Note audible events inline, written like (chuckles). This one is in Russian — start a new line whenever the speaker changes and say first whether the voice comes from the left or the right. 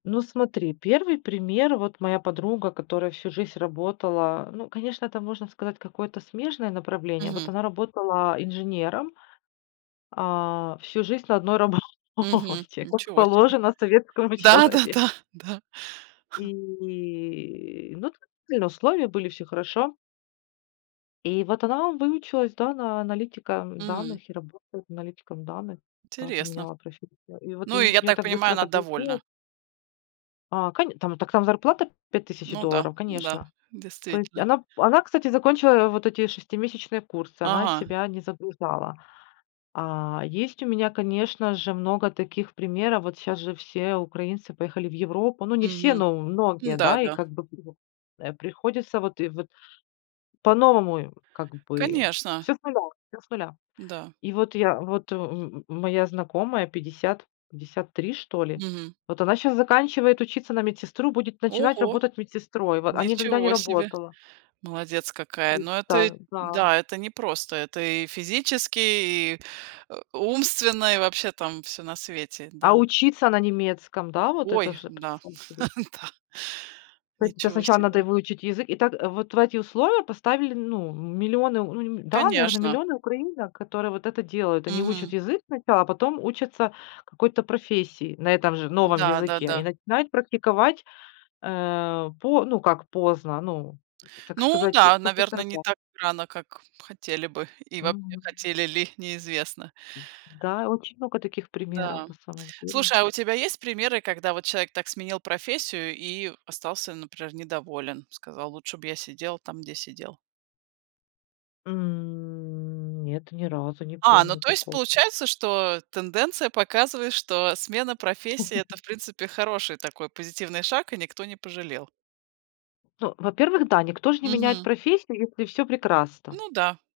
left: Ну, смотри, 1 пример: вот моя подруга, которая всю жизнь работала. Ну, конечно, это, можно сказать, какое-то смежное направление. Вот
right: Мгм.
left: она работала инженером, а, всю жизнь на 1
right: Мгм.
left: работе, как
right: Ничего себе.
left: положено советскому человеку.
right: Да-да-да! Да. Ха.
left: И ну, такие условия были, всё хорошо. И вот она выучилась, да, на аналитика
right: М.
left: данных, и работает аналитиком данных. Да,
right: Интересно.
left: поменяла профессию, и вот у
right: Ну и, я
left: нее
right: так
left: так
right: понимаю,
left: быстро
right: она
left: это был
right: довольна.
left: получилось. А, коне так там зарплата пять тысяч
right: Ну да,
left: долларов,
right: да,
left: конечно. То есть
right: действительно.
left: она она, кстати, закончила вот эти шестимесячные курсы, она
right: Ага.
left: себя не загружала. А, есть у меня, конечно же, много таких примеров. Вот щас же все украинцы поехали в Европу. Ну, не все,
right: Мгм.
left: но многие,
right: Н-да,
left: да. И
right: да.
left: как бы, (unintelligible) э, приходится, вот и вот по-новому, и, как бы
right: Конечно.
left: всё с нуля, всё с нуля.
right: Да.
left: И вот я вот, м, моя знакомая 50 53 что ли,
right: Мгм.
left: вот она щас заканчивает учиться на медсестру, будет начинать
right: Ого!
left: работать медсестрой, во а никогда не
right: Ничего себе!
left: работала.
right: Молодец какая. Но это и
left: Представь. Да.
right: да, это непросто. Это и физически, и у умственно, и вообще там всё на свете, да.
left: А учиться на немецком, да, вот это
right: Ой,
left: же-
right: да.
left: представь себе.
right: (chuckles) Да.
left: То есть это
right: Ничего
left: сначала надо и
right: себе.
left: выучить язык. И так вот в эти условия поставили, ну, миллионы, ну не да, наверно,
right: Конечно.
left: миллионы украинок, которые вот это делают. Они учат
right: Мгм.
left: язык сначала, потом учатся какой-то профессии, на этом же, новом
right: Да, да,
left: языке. И
right: да.
left: начинают практиковать, э по ну как поздно, ну, так
right: Ну
left: сказать,
right: да,
left: после
right: наверное, не
left: 40.
right: так рано, как хотели бы, и вообще,
left: Мгм.
right: хотели ли- неизвестно.
left: Да, очень много таких примеров,
right: Да.
left: на самом деле.
right: Слушай, а у тебя есть примеры, когда вот человек так сменил профессию и остался, например, недоволен? Сказал: "Лучше бы я сидел там, где сидел"?
left: М, нет, ни разу, не
right: А, ну
left: помню
right: то есть,
left: такого.
right: получается, что тенденция показывает, что смена профессии- это, в
left: (chuckles)
right: принципе, хороший такой позитивный шаг, и никто не пожалел.
left: Ну, во-первых, да, никто ж не меняет
right: Мгм.
left: профессию, если всё прекрасно.
right: Ну да.